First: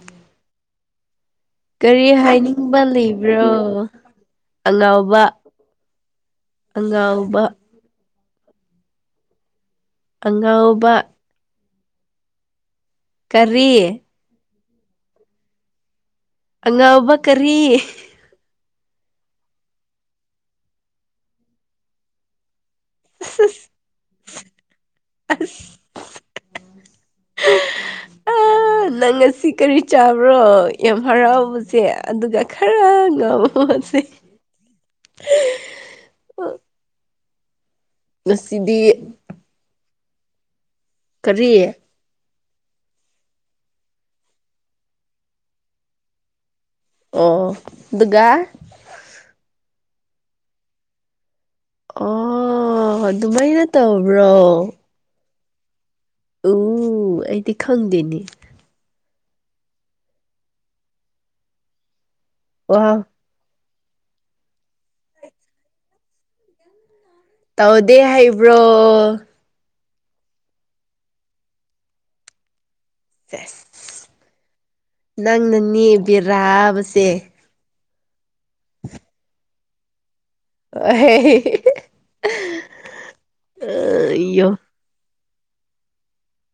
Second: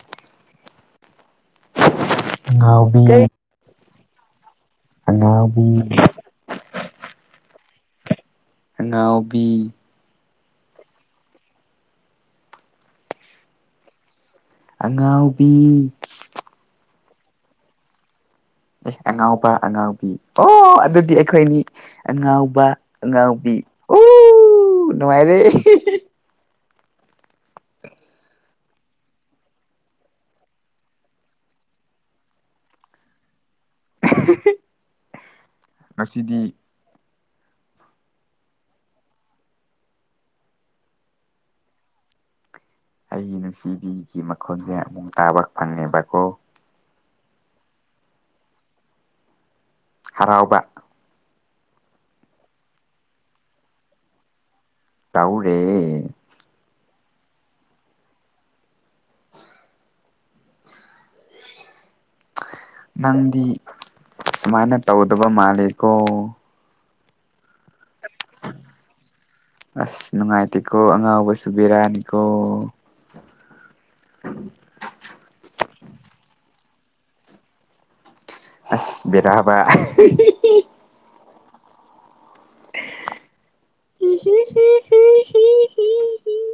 ꯎꯝ ꯀꯔꯤ ꯍꯥꯏꯅꯤꯡꯕ ꯑꯉꯥꯎꯕꯤ ꯂꯩꯕ꯭ꯔꯣ ꯑꯉꯥꯎꯕ ꯑꯉꯥꯎꯕꯤ ꯍꯒꯥꯕ ꯉꯥꯎꯕꯤ ꯑꯉꯥꯎꯕ ꯀꯔꯤ ꯑꯉꯥꯎꯕꯤ ꯑꯉꯥꯎꯕ ꯀꯔꯤ ꯑꯦ ꯑꯉꯥꯎꯕ ꯑꯉꯥꯎꯕꯤ ꯑꯣ ꯑꯗꯨꯗꯤ ꯑꯩꯈꯣꯏꯅꯤ ꯑꯉꯥꯎꯕ ꯑꯉꯥꯡꯕꯤ ꯑꯣ ꯅꯨꯡꯉꯥꯏꯔꯦ ꯑꯁ [inaudible] ꯅꯪ ꯉ ꯑꯁꯤ ꯀꯔꯤ ꯆꯥꯕ꯭ꯔꯣ ꯌꯥꯝ ꯍꯔꯥꯎꯕꯁꯦ ꯑꯗꯨꯒ ꯈꯔ ꯉꯥꯎꯕ ꯃꯣꯠꯁꯦ ꯎ ꯉꯁꯤꯗꯤ ꯉꯁꯤꯗꯤ ꯀꯔꯤꯌꯦ ꯑꯩꯒꯤ ꯅꯨꯡꯁꯤꯕꯤꯒꯤ ꯃꯈꯣꯟꯁꯦ ꯑꯃꯨꯛ ꯇꯥꯕ ꯐꯪꯉꯦꯕꯀꯣ ꯑꯣ ꯑꯗꯨꯒꯗꯨꯒꯥ ꯍꯔꯥꯎꯕ ꯑꯣ ꯑꯗꯨꯃꯥꯏꯅ ꯇꯧꯕ꯭ꯔꯣ ꯇꯧꯔꯦ ꯑꯣ ꯑꯩꯗꯤ ꯈꯪꯗꯦꯅꯦ ꯋꯥ ꯅꯪꯗꯤ ꯁꯨꯃꯥꯏꯅ ꯇꯧꯗꯕ ꯃꯥꯜꯂꯦꯀꯣ ꯇꯧꯗꯦ ꯍꯩꯕ꯭ꯔꯣ ꯑꯁ ꯅꯨꯡꯉꯥꯏꯇꯦꯀꯣ ꯑꯉꯥꯎꯕ ꯁꯨꯕꯤꯔꯛꯑꯅꯤꯀꯣ ꯑꯁ ꯅꯪꯅꯅꯦ ꯕꯤꯔꯥꯕꯁꯦ ꯑꯁ ꯕꯗꯥ ꯍꯥꯕ ꯍꯦ ꯍꯤ ꯑ ꯍꯤ ꯏꯣ ꯍꯤ ꯍꯤ ꯍꯤ ꯍꯤ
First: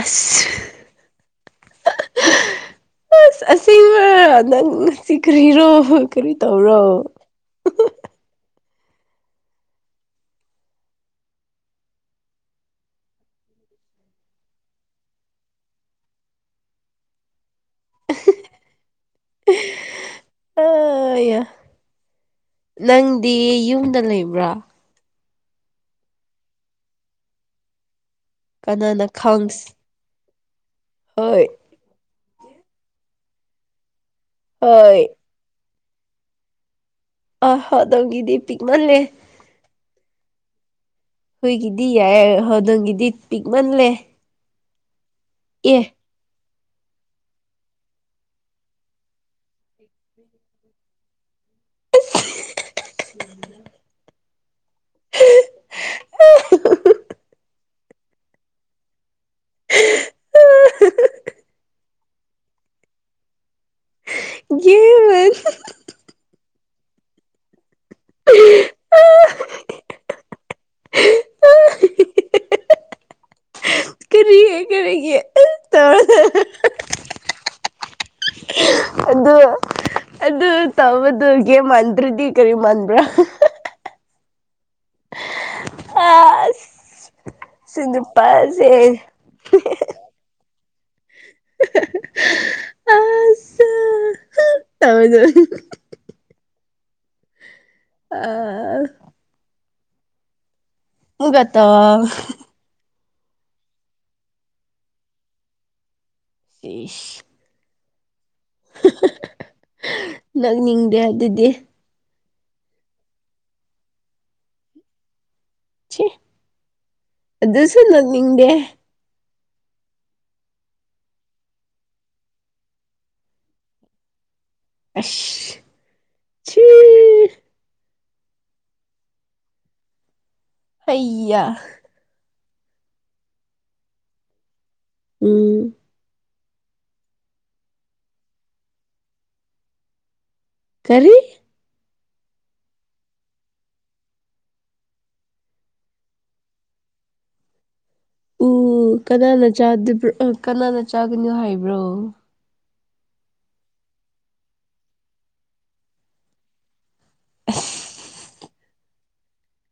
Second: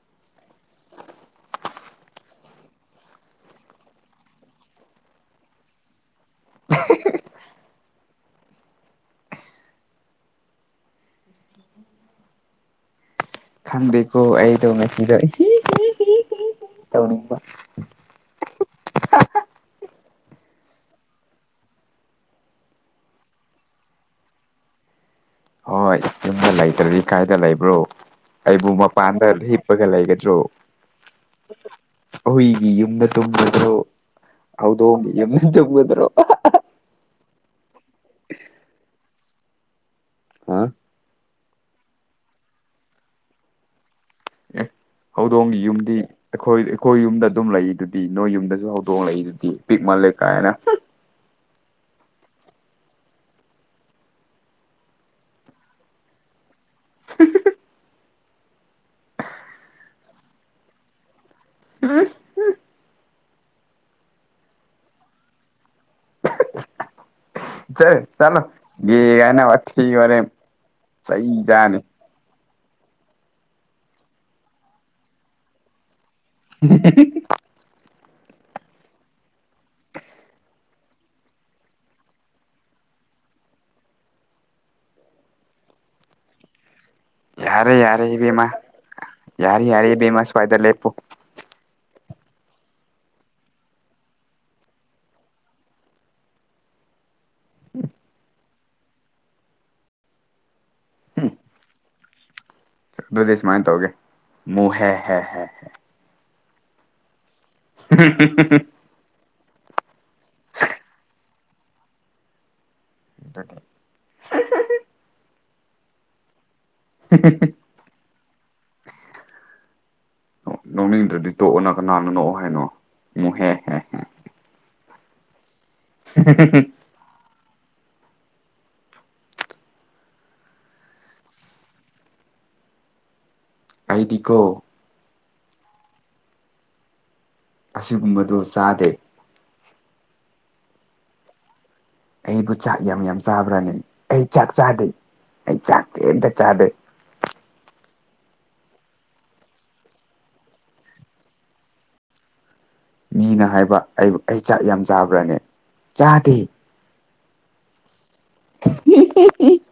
ꯑꯁ ꯑꯁ ꯑꯁꯤꯁꯦꯡꯕ ꯅꯪ ꯆꯤꯈ꯭ꯔꯤꯔꯣ ꯀꯔꯤ ꯇꯧꯔꯣ ꯈꯪꯗꯦꯀꯣ ꯑꯩꯗꯣ ꯉꯁꯤꯗ ꯇꯧꯅꯤꯡꯕ ꯑ ꯅꯪꯗꯤ ꯌꯨꯝꯗ ꯂꯩꯕ꯭ꯔꯥ ꯍꯣꯏ ꯌꯨꯝꯗ ꯂꯩꯇ꯭ꯔꯗꯤ ꯀꯥꯏꯗ ꯂꯩꯕ꯭ꯔꯣ ꯑꯩꯕꯨ ꯀꯅꯥꯅ ꯃꯄꯥꯟꯗ ꯈꯪꯁ ꯍꯤꯞꯄꯒ ꯂꯩꯒꯗ꯭ꯔꯣ ꯍꯣꯏ ꯑꯩꯏꯒꯤ ꯌꯨꯝꯗ ꯇꯨꯝꯕꯗꯣ ꯍꯣꯏ ꯍꯧꯗꯣꯡꯒꯤ ꯌꯨꯝꯗ ꯇꯗ꯭ꯔꯣ ꯑ ꯍꯣꯗꯧꯒꯤ ꯗꯗꯤꯄꯤꯛ ꯃꯜꯂꯦ ꯍꯨꯏꯒꯤꯗꯤ ꯌꯥꯏ ꯑꯗꯣꯒꯤꯗꯤ ꯄꯤꯛꯃꯜꯂꯦ ꯑꯦ ꯍꯧꯗꯣꯡꯒꯤ ꯑꯦ ꯌꯨꯝꯗꯤ ꯑꯩꯈꯣꯏ ꯑꯩꯈꯣꯏ ꯌꯨꯝꯗ ꯑꯗꯨꯝ ꯂꯩ ꯑꯗꯨꯗꯤ ꯅꯣꯏ ꯌꯨꯝꯗꯁꯨ ꯍꯧꯗꯣꯡ ꯂꯩꯛꯏ ꯑꯗꯨꯗꯤ ꯄꯤꯛ ꯃꯥꯜꯂꯦ ꯀꯥꯏꯅ ꯎ [inaudible] [inaudible] ꯌꯦꯃ ꯆꯦ ꯆꯂꯣ ꯦꯒꯥꯏꯅ ꯑ ꯊ ꯑꯣꯏꯔꯦ ꯆ ꯆꯥꯅꯤ ꯀꯔꯤꯒꯤ ꯀꯔꯤꯒꯤ ꯇꯧꯔ ꯍ ꯑꯗꯨ ꯑꯗꯨ ꯇꯧꯕꯗꯨꯒꯦ ꯃꯥꯟꯗ꯭ꯔꯗꯤ ꯀꯔꯤ ꯃꯥꯟꯕ꯭ꯔꯥ ꯑ ꯌꯥꯔꯦ ꯌꯥꯔꯦ ꯤꯃꯥ ꯌꯥꯔ ꯌꯥꯔꯦ ꯤꯃꯥ ꯁꯋꯥꯥꯏꯗ ꯂꯦꯄꯨ ꯑ ꯇꯃ ꯇ ꯑꯥ ꯎꯒꯠꯇꯣ ꯑꯗꯨꯗꯤ ꯁꯨꯃꯥꯏꯅ ꯇꯧꯒꯦ ꯃꯨ ꯍꯦ ꯍꯦ ꯍꯦ ꯍ ꯇꯁ ꯎ ꯅꯛꯅꯤꯡꯗꯦ ꯑꯗꯨꯗꯤ ꯦ ꯁꯤꯦ ꯑꯗꯨꯁꯨ ꯅꯠꯅꯤꯡꯗꯦ [unintelligible] ꯂꯧꯅꯤꯡꯗꯨꯗꯤ ꯇꯣꯛꯑꯣꯅ ꯀꯅꯥꯅꯣ ꯅꯣꯛꯑꯣ ꯍꯥꯏꯅꯣ ꯎꯍꯦꯍꯦ ꯍꯦ ꯑꯁ ꯁꯤ ꯍ ꯍꯌꯥ ꯑꯗꯤꯀꯣ ꯎꯝ ꯑꯁꯤꯒꯨꯝꯕꯗꯨ ꯆꯥꯗꯦ ꯀꯔꯤ ꯑꯩꯕꯨ ꯆꯥꯛ ꯌꯥꯝ ꯌꯥꯝ ꯆꯥꯕ꯭ꯔꯥꯅꯤ ꯑꯩ ꯆꯥꯛ ꯆꯥꯗꯦ ꯑꯩ ꯆꯥꯛ ꯀꯩꯝꯇ ꯆꯥꯗꯦ ꯑꯣ ꯀꯅꯥꯅ ꯆꯥꯕꯣ ꯀꯅꯥꯅ ꯆꯥꯒꯅꯤꯣ ꯍꯥꯏꯕ꯭ꯔꯣ ꯃꯤꯅ ꯍꯥꯏꯕ ꯑꯩ ꯑꯩ ꯆꯥꯛ ꯌꯥꯝ ꯆꯥꯕ꯭ꯔꯅꯦ ꯆꯥꯗꯦ ꯑꯁ ꯎ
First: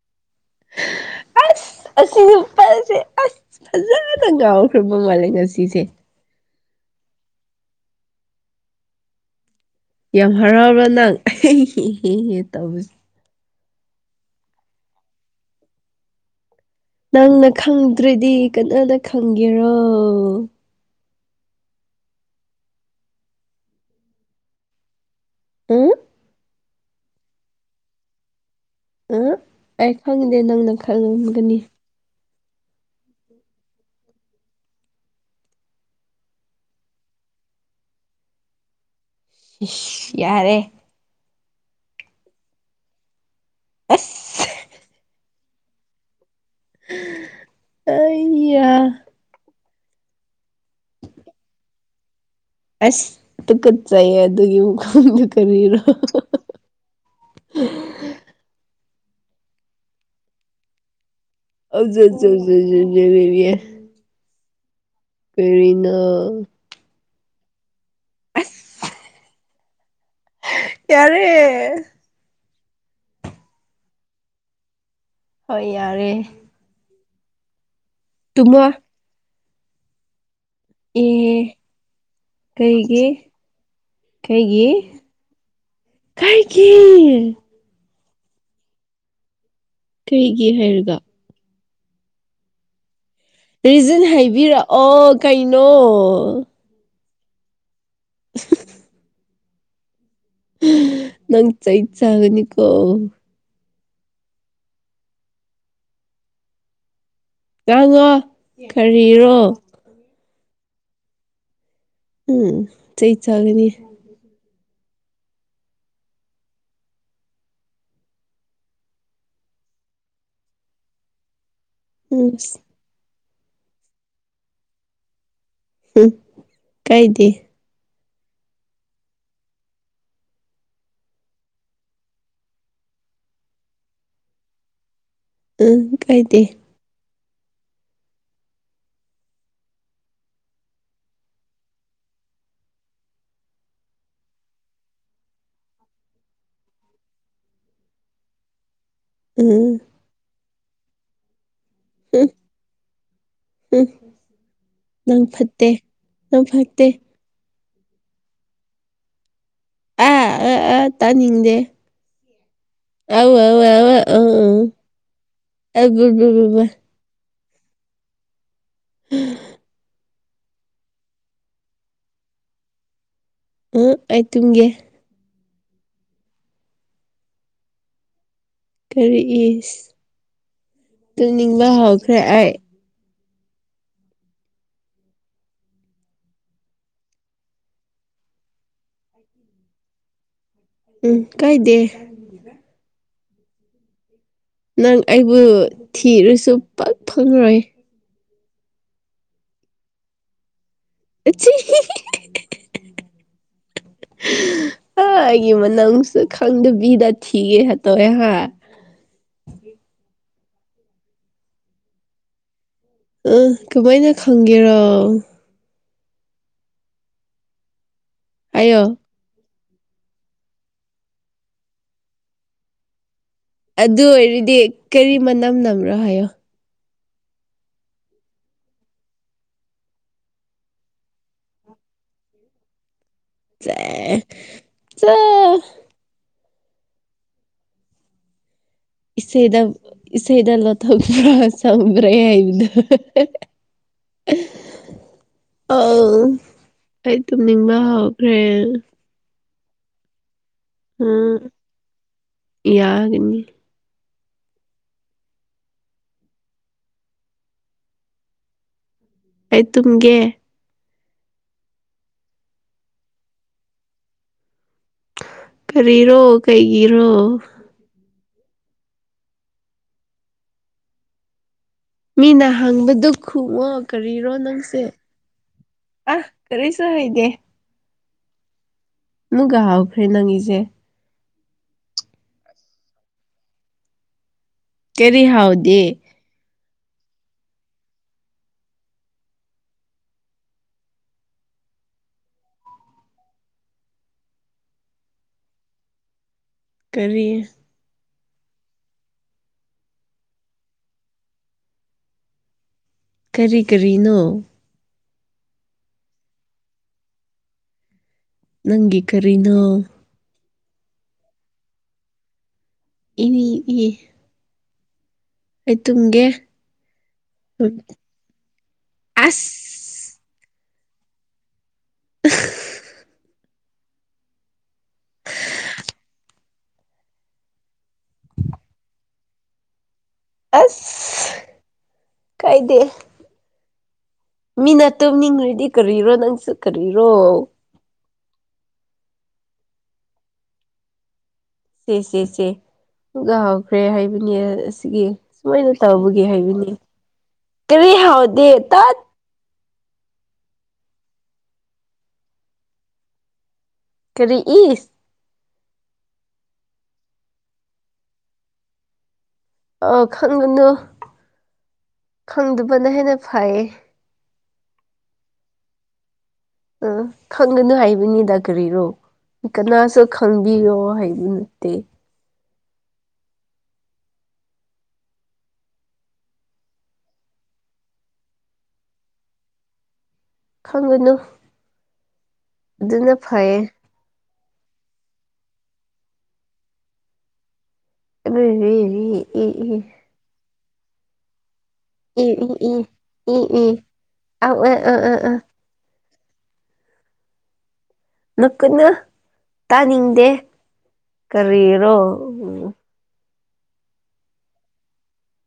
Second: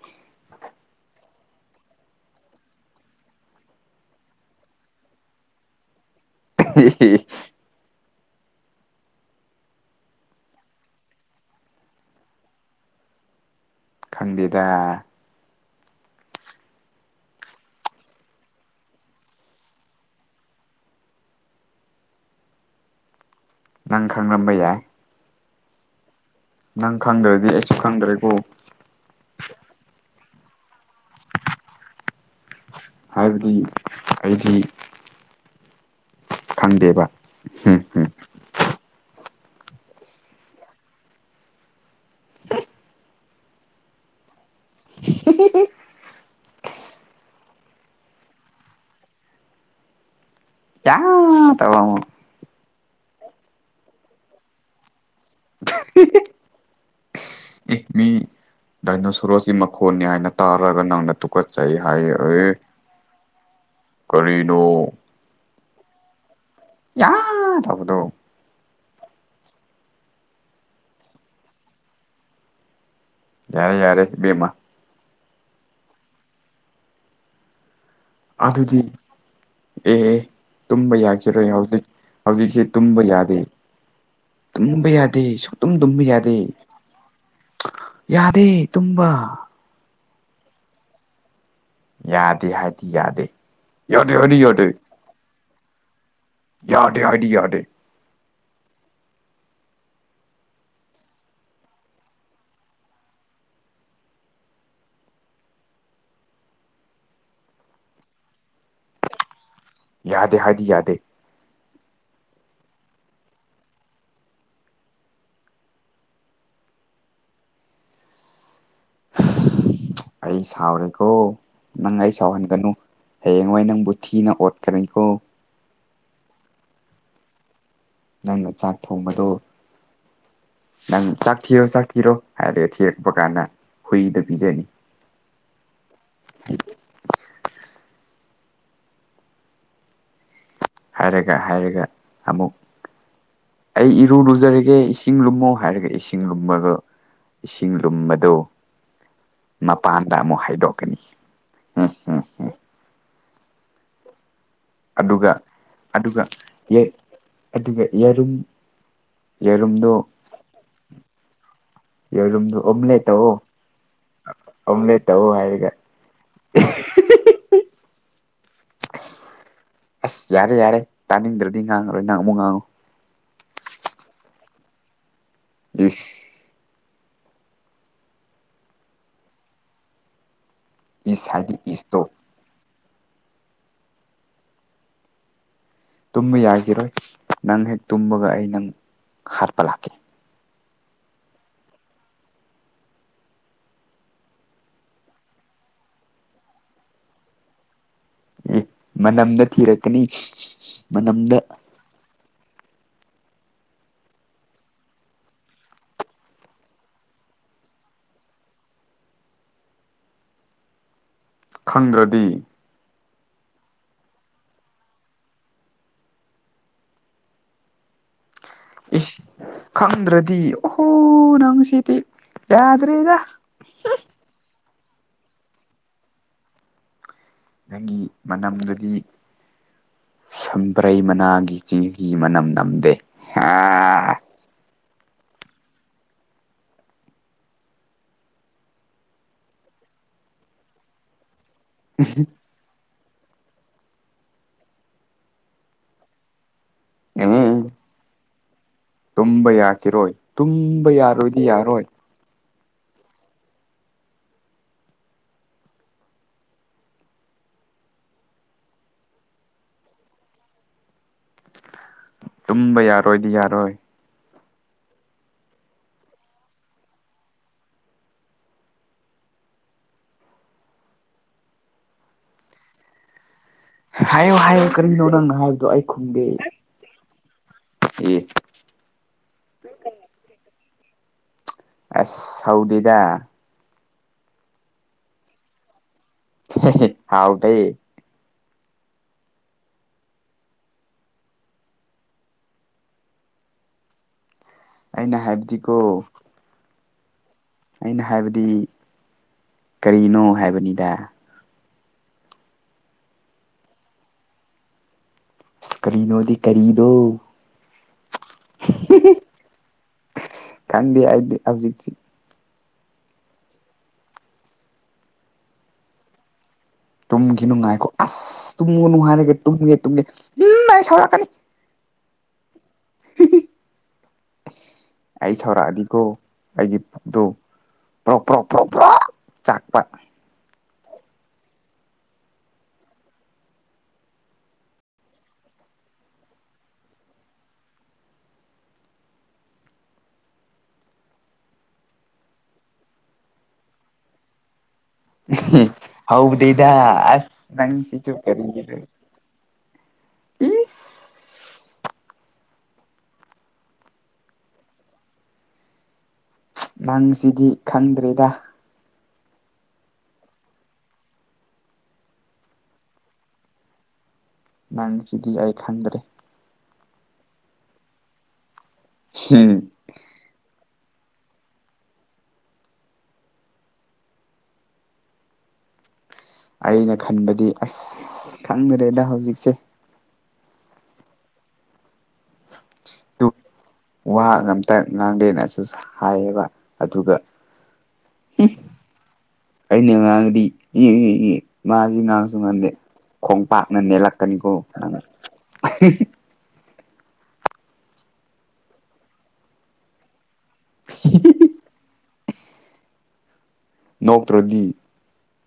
ꯑꯁꯤꯅ ꯐꯁꯦ ꯑꯁ ꯐꯖꯅ ꯉꯥꯎꯈ꯭ꯔꯕ ꯃꯥ ꯉꯁꯤꯁꯦ ꯎ ꯌꯥꯝ ꯍꯔꯥꯎꯕꯥ ꯅꯪ ꯑꯩꯍꯦꯍꯦ ꯇꯧꯋꯁꯦ ꯈꯪꯗꯦꯗ ꯅꯪꯅ ꯈꯪꯗ꯭ꯔꯗꯤ ꯀꯅꯥꯗ ꯈꯪꯒꯦꯔꯣ ꯅꯪ ꯈꯥꯡꯂꯝꯕꯌꯥ ꯎꯝ ꯅꯪ ꯈꯪꯗ꯭ꯔꯗꯤ ꯑꯩꯁꯨ ꯈꯪꯗ꯭ꯔꯦꯀꯣ ꯑ ꯑꯩ ꯈꯪꯗꯦ ꯅꯪꯅ ꯈꯔ ꯉꯒꯅꯤ ꯍꯥꯏꯕꯗꯤ ꯑꯩꯗꯤ ꯈꯪꯗꯦꯕ ꯍꯝ ꯍꯝ ꯌꯥꯔꯦ ꯑꯁ ꯁꯁꯤ ꯑꯩꯌ [unintelligible] ꯑꯁ ꯇꯨꯀꯠꯆꯩꯌꯦ ꯑꯗꯨꯒꯤ ꯃꯈꯣꯡꯗꯨ ꯀꯔꯤꯔꯣ ꯗꯥꯏꯅꯣꯁꯣꯔꯣꯁꯤ ꯃꯈꯣꯟꯅꯤ ꯍꯥꯏꯅ ꯇꯥꯔꯒ ꯅꯪꯅ ꯇꯨꯀꯠꯆꯩ ꯍꯥꯏ ꯌꯦꯕꯤꯕꯤ ꯀꯔꯤꯅꯣ ꯀꯅ ꯌꯥꯗ ꯍꯕꯗꯨ ꯑꯁ ꯇꯔꯦ ꯌꯥꯔꯦ ꯌꯥꯔꯦ ꯃꯥ ꯍꯣꯏ ꯌꯥꯔꯦ ꯇꯨꯝꯃꯣ ꯑꯗꯨꯗꯤ ꯑꯦ ꯇꯨꯝꯕ ꯑꯦ ꯌꯥꯈꯤꯔꯣꯏ ꯍꯧꯖꯤꯛ ꯍꯧꯖꯤꯛꯁꯤ ꯇꯨꯝꯕ ꯀꯩꯒꯤ ꯌꯥꯗꯦ ꯀꯩꯒꯤ ꯇꯨꯝꯕ ꯌꯥꯗꯦ ꯁ ꯑꯗꯨꯝ ꯇꯨꯝꯕ ꯌꯥꯗꯦ ꯀꯩꯒꯤ ꯌꯥꯔꯦ ꯇꯨꯝꯕ ꯀꯩꯒꯤ ꯍꯥꯏꯔꯒ ꯌꯥꯗꯦ ꯍꯥꯏꯗꯤ ꯌꯥꯗꯦ ꯔꯤꯖꯟ ꯌꯥꯗꯦ ꯍꯥꯏꯗꯤ ꯌꯥꯗꯦ ꯍꯥꯏꯕꯤꯔꯛꯑꯣ ꯀꯩꯅꯣ ꯌꯥꯗꯦ ꯍꯥꯏꯥꯏ ꯌꯥꯗꯦ [unintelligible] ꯅꯪ ꯆꯩ ꯆꯥꯒꯅꯤꯀꯣ ꯉꯉꯣ ꯈꯔꯤꯔꯣ ꯌꯥꯗꯦ ꯍꯥꯏꯗꯤ ꯌꯥꯗꯦ ꯎꯝ ꯆꯩ ꯆꯒꯅꯤ ꯎꯝ ꯑꯩ ꯁꯥꯎꯔꯦꯀꯣ ꯅꯪ ꯑꯩ ꯎꯝ ꯁꯥꯎꯍꯟꯒꯅꯨ ꯍꯌꯦꯡꯋꯥꯏ ꯅꯪꯕꯨ ꯊꯤꯅ ꯑꯣꯠꯀꯅꯤꯀꯣ ꯎꯝ ꯀꯥꯏꯗ ꯅꯪꯅ ꯆꯥꯛ ꯊꯣꯡꯕꯗꯣ ꯅꯪ ꯆꯥꯛ ꯊꯤꯔꯣ ꯆꯥꯛ ꯊꯤꯔꯣ ꯍꯥꯏꯔꯒ ꯊꯤꯔꯛꯄ ꯀꯥꯟꯗ ꯍꯨꯏꯗꯣ ꯄꯤꯖꯅꯤ ꯑ ꯀꯩꯗ ꯍꯥꯏꯔꯒ ꯍꯥꯏꯔꯒ ꯑꯃꯨꯛ ꯑꯩ ꯏꯔꯨ ꯂꯨꯖꯔꯒꯦ ꯏꯁꯤꯡ ꯂꯨꯝꯃꯣ ꯍꯥꯏꯔꯒ ꯏꯁꯤꯡ ꯂꯨꯝꯕꯒ ꯏꯁꯤꯡ ꯂꯨꯝꯕꯗꯨ ꯎꯝ ꯃꯄꯥꯟꯗ ꯑꯃꯨꯛ ꯍꯥꯏꯗꯣꯛꯀꯅꯤ ꯎꯝ ꯎ ꯎꯝ ꯎꯝ ꯎ ꯅꯪ ꯑꯗꯨꯒ ꯐꯠꯇꯦ ꯑꯗꯨꯒ ꯅꯪ ꯐꯠꯇꯦ ꯑꯗꯨꯒ ꯌꯦꯔꯨꯝ ꯌꯦꯔꯝꯗꯣ ꯑ ꯑꯥ ꯑꯥ ꯇꯥꯅꯤꯡꯗꯦ ꯌꯣ ꯑꯣꯝꯂꯦꯠꯣ ꯑꯧ ꯑꯧ ꯑꯧ ꯑꯣꯝ꯭ꯂꯦꯠꯣ ꯍꯥꯏꯒ ꯕꯥ ꯎꯝ ꯑꯁ ꯌꯥꯔꯦ ꯌꯥꯔꯦ ꯇꯥꯅꯤꯡꯗ꯭ꯔꯗꯤ ꯉꯥꯡꯉꯔꯣꯏ ꯉꯥꯡꯕꯨꯛ ꯉꯥꯡꯉꯨ ꯎ ꯑꯩꯇꯨꯝꯒꯦ ꯌꯦꯁ ꯀꯔꯤꯛꯏ ꯏꯁ ꯍꯥꯏꯗꯤ ꯇꯨꯡꯅꯤꯡꯕ ꯏꯁꯇꯣ ꯍꯧꯈ꯭ꯔꯦ ꯑꯩ ꯇꯨꯝꯕ ꯌꯥꯈꯤꯔꯣꯏ ꯅꯪ ꯍꯦꯛ ꯇꯨꯝꯕꯒ ꯑꯩ ꯅꯪ ꯍꯥꯠꯄ ꯂꯥꯛꯀ ꯎꯝ ꯀꯥꯏꯗꯦ ꯅꯪ ꯑꯩꯕꯨ ꯊꯤꯔꯨꯁꯨ ꯄꯛ ꯐꯪꯂꯔꯣꯏ ꯑꯦ ꯃꯅꯝꯗ ꯊꯤꯔꯛꯀꯅꯤ ꯃꯅꯝꯗ ꯑꯆꯤ ꯑꯩꯒꯤ ꯃꯅꯪꯁꯨ ꯈꯪꯗꯕꯤꯗ ꯊꯤꯒꯦ ꯇꯧꯋꯦ ꯍꯥꯏ ꯈꯪꯗ꯭ꯔꯗꯤ ꯑ ꯀꯃꯥꯏꯅ ꯈꯪꯒꯦꯔꯣ ꯑꯌꯣ ꯈꯪꯗ꯭ꯔꯗꯤ ꯑꯣꯍꯣ ꯅꯪꯁꯤꯗꯤ ꯌꯥꯗ꯭ꯔꯦꯗ ꯑꯗꯨ ꯑꯣꯏꯔꯗꯤ ꯀꯔꯤ ꯃꯅꯝ ꯅꯝ꯭ꯔꯣ ꯍꯥꯏꯌꯣ ꯅꯪꯒꯤ ꯃꯅꯝꯗꯗꯤ ꯁꯝꯕ꯭ꯔꯩ ꯃꯅꯥꯒꯤ ꯆꯦꯒꯤ ꯃꯅꯝ ꯅꯝꯗꯦ ꯍꯥ ꯏꯩꯗ ꯏ ꯏꯁꯩꯩꯗ ꯂꯣ ꯊ꯭ꯔ ꯁꯝꯕ꯭ꯔꯦ ꯏꯗ ꯑꯥꯎ ꯑꯩ ꯎꯝ ꯇꯅꯤꯡꯕ ꯑ ꯇꯨꯝꯕ ꯌꯥꯈꯤꯔꯣꯏ ꯇꯨꯝꯕ ꯎꯝ ꯌꯥꯔꯣꯏꯗꯤ ꯌꯥꯔꯣꯏ ꯌꯥꯒꯅꯤ ꯑꯩ ꯇꯨꯝꯒꯦ ꯇꯨꯝꯕ ꯌꯥꯔꯣꯏꯗꯤ ꯌꯥꯔꯣꯏ ꯀꯔꯤꯔꯣ ꯀꯩꯒꯤꯔꯣ ꯃꯤꯅ ꯍꯪꯕꯗꯨ ꯈꯨꯉ ꯍꯥꯏꯌꯣ ꯍꯥꯏꯌꯣ ꯀꯔꯤꯅꯣ ꯅꯪꯅꯣ ꯍꯥꯏꯕꯗꯣ ꯑꯩ ꯑ ꯈꯨꯝꯗꯦ ꯀꯔꯤꯁꯨ ꯍꯩꯗꯦ ꯑꯦ ꯒꯥ ꯍꯧꯈ꯭ꯔꯦ ꯅꯪꯉꯁꯦ ꯑꯁ ꯍꯥꯎꯗꯗ ꯀꯦꯔꯤ ꯍꯥꯎꯗꯦ ꯍꯥꯎ ꯇꯩ ꯑꯩꯅ ꯍꯥꯏꯕꯗꯤꯀꯣ ꯀꯔꯤ ꯑꯩꯅ ꯍꯥꯏꯕꯗꯤ ꯀꯔꯤꯅꯣ ꯍꯥꯏꯕꯅꯤꯗ ꯀꯔꯤ ꯀꯔꯤꯅꯣ ꯑꯁ ꯀꯔꯤꯅꯣꯗꯤ ꯀꯔꯤꯗꯣ ꯅꯪꯒꯤ ꯀꯔꯤꯅꯣ ꯀꯥꯟꯗꯤ ꯑꯖꯤꯠꯁꯤ ꯏꯅꯦ ꯑꯩ ꯇꯨꯝꯒꯦ ꯇꯨꯝꯒꯤ ꯅꯨꯡꯉꯥꯏꯈꯣ ꯑꯁ ꯇꯨꯝꯉꯨꯅꯅꯨꯡ ꯍꯥꯏꯔꯒꯦ ꯇꯨꯝꯒꯦ ꯑꯁ ꯇꯨꯝꯒꯦꯥꯏ ꯁꯥꯎꯔꯛꯀꯅꯤ ꯑ ꯑꯩ ꯁꯧꯣꯔ ꯑꯗꯤꯒꯣ ꯑꯩꯒꯤ ꯄꯨꯗꯣ ꯄ꯭ꯔꯣꯞ ꯄ꯭ꯔꯣꯣꯛ ꯄ꯭ꯔꯣ ꯄ꯭ꯔꯣ ꯆꯥꯛꯄ ꯑꯁ ꯀꯥꯏꯗ ꯃꯤꯅꯠꯇꯨꯝꯅꯤꯡꯉꯗꯤ ꯀꯔꯤꯔꯣ ꯅꯪꯁꯨ ꯀꯔꯤꯔꯣ ꯁꯦ ꯁꯦ ꯁꯦꯒ ꯍꯧꯈ꯭ꯔꯦ ꯍꯥꯏꯕꯅꯤ ꯑꯁꯤꯒꯤ ꯁꯨꯃꯥꯏꯅ ꯇꯧꯕꯒꯦ ꯍꯧꯗꯦꯗ ꯍꯥꯏꯕꯅꯤ ꯑꯁ ꯀꯔꯤ ꯅꯪꯁꯤꯁꯨ ꯍꯥꯎꯗꯦ ꯀꯔꯤꯒꯤꯅꯣ ꯇꯠ ꯏꯁ ꯀꯔꯤ ꯏ ꯅꯪꯁꯤꯗꯤ ꯈꯪꯗ꯭ꯔꯦꯗ ꯑꯥ ꯈꯪꯒꯅꯨ ꯈꯪꯗꯕꯅ ꯍꯦꯟꯅ ꯐꯩꯌꯦ ꯅꯪꯁꯤꯗꯤ ꯑꯩ ꯈꯪꯗ꯭ꯔꯦ ꯑ ꯈꯪꯒꯅ ꯍꯥꯏꯕꯅꯤꯗ ꯀꯔꯤꯔꯣ ꯍꯝ ꯀꯅꯥꯁꯨ ꯈꯪꯕꯤꯌꯣ ꯍꯥꯏꯕ ꯅꯠꯇꯦ ꯑꯩꯅ ꯈꯟꯕꯗꯤ ꯑꯁ ꯈꯪꯗ꯭ꯔꯦꯗ ꯍꯧꯖꯤꯛꯁꯦ ꯈꯪꯉꯨꯅꯨ ꯑꯗꯨꯅ ꯐꯩꯌꯦ ꯋꯥꯒ ꯑꯝꯇ ꯉꯥꯡꯗꯦꯅꯁꯨ ꯍꯥꯏꯌꯦꯕ ꯑꯗꯨꯒ ꯏ ꯏ ꯑꯩꯅ ꯉꯥꯡꯗꯤ [unintelligible] ꯃꯥꯗꯤ ꯏ ꯉꯥꯡꯁꯨ ꯉꯟꯗꯦ ꯏ ꯏ ꯈꯣꯡꯄꯥꯛꯅ ꯑ ꯅꯦꯠꯂꯛꯀꯅꯤꯀꯣ [unintelligible] ꯑ ꯑ ꯑ ꯑ ꯅꯣꯛꯀꯅꯨ ꯇꯥꯅꯤꯡꯗꯦ [unintelligible] ꯀꯔꯤꯒꯤꯔꯣ ꯅꯣꯛꯇ꯭ꯔꯗꯤ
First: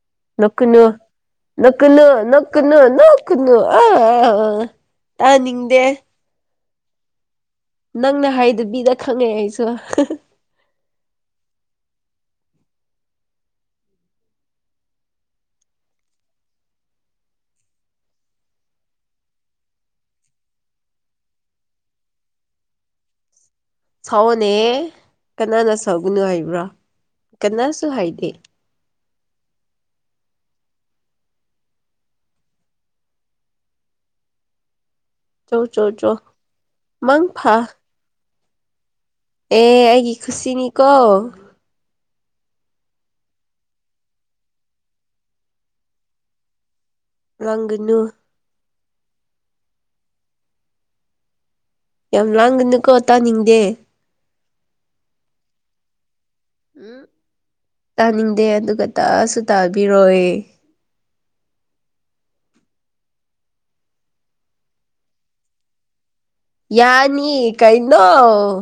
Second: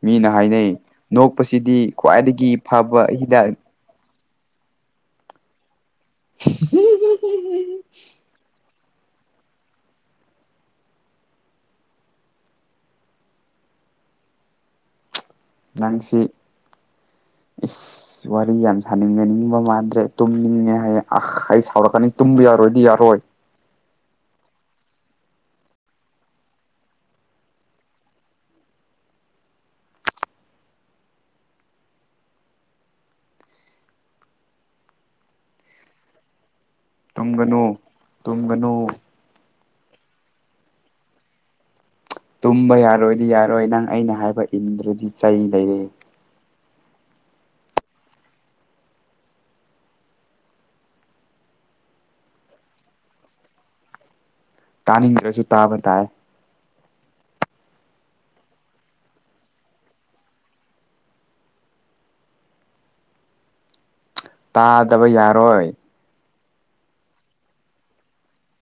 ꯃꯤꯅ ꯍꯥꯏꯅꯩ ꯅꯣꯛꯀꯅꯨ ꯅꯣꯛꯄꯁꯤꯗꯤ ꯅꯣꯛꯀꯅꯨ ꯈ꯭ꯋꯥꯏꯗꯒꯤ ꯅꯣꯛꯀꯅꯨ ꯐꯕ ꯍꯤꯗꯥꯛ ꯅꯣꯛꯀꯅꯨ ꯑ ꯑꯥ ꯑꯥ ꯇꯥꯅꯤꯡꯗꯦ [unintelligible] ꯅꯪꯅ ꯍꯥꯏꯗꯨꯗꯤ [unintelligible] ꯈꯪꯉꯦ ꯑꯩꯁꯨ ꯅꯪꯁꯤ ꯏꯁ ꯑꯁ ꯋꯥꯔꯤ ꯌꯥꯝ ꯁꯥꯅꯤꯡꯉꯅꯤꯡꯕ ꯃꯥꯟꯗ꯭ꯔꯦ ꯇꯨꯝꯅꯤꯡꯉꯦ ꯍꯥꯏꯌꯦ ꯑꯥ ꯑꯩ ꯁꯥꯎꯔꯛꯀꯅꯤ ꯇꯨꯝꯕ ꯌꯥꯔꯣꯏꯗꯤ ꯌꯥꯔꯣꯏ ꯁꯥꯎꯑꯣꯅꯦ ꯀꯅꯥꯅ ꯁꯥꯎꯒꯅꯨ ꯍꯥꯏꯕ꯭ꯔꯥ ꯀꯅꯥꯁꯨ ꯍꯥꯏꯗꯦ ꯆꯧ ꯆꯣ ꯆꯣ ꯃꯪ ꯐꯥ ꯇꯨꯝꯒꯅꯨ ꯇꯨꯝꯒꯅꯨ ꯑꯦ ꯑꯩꯒꯤ ꯈꯨꯁꯤꯅꯤꯀꯣ ꯇꯨꯝꯕ ꯌꯥꯔꯣꯏꯗꯤ ꯌꯥꯔꯣꯏ ꯅꯪ ꯑꯩꯅ ꯍꯥꯏꯕ ꯏꯟꯗ꯭ꯔꯗꯤ ꯆꯩ ꯂꯩꯔꯦ ꯂꯥꯡꯒꯅꯨ ꯌꯥꯝ ꯂꯥꯡꯒꯅꯨꯀꯣ ꯇꯥꯅꯤꯡꯗꯦ ꯇꯥꯅꯤꯡꯗ꯭ꯔꯁꯨ ꯇꯥꯕ ꯇꯥꯏ ꯎꯝ ꯇꯥꯅꯤꯡꯗꯦ ꯑꯗꯨꯒ ꯇꯥꯁꯨ ꯇꯥꯕꯤꯔꯣꯏ ꯇꯥꯗꯕ ꯌꯥꯔꯣꯏ ꯌꯥꯅꯤ ꯀꯩꯅꯣ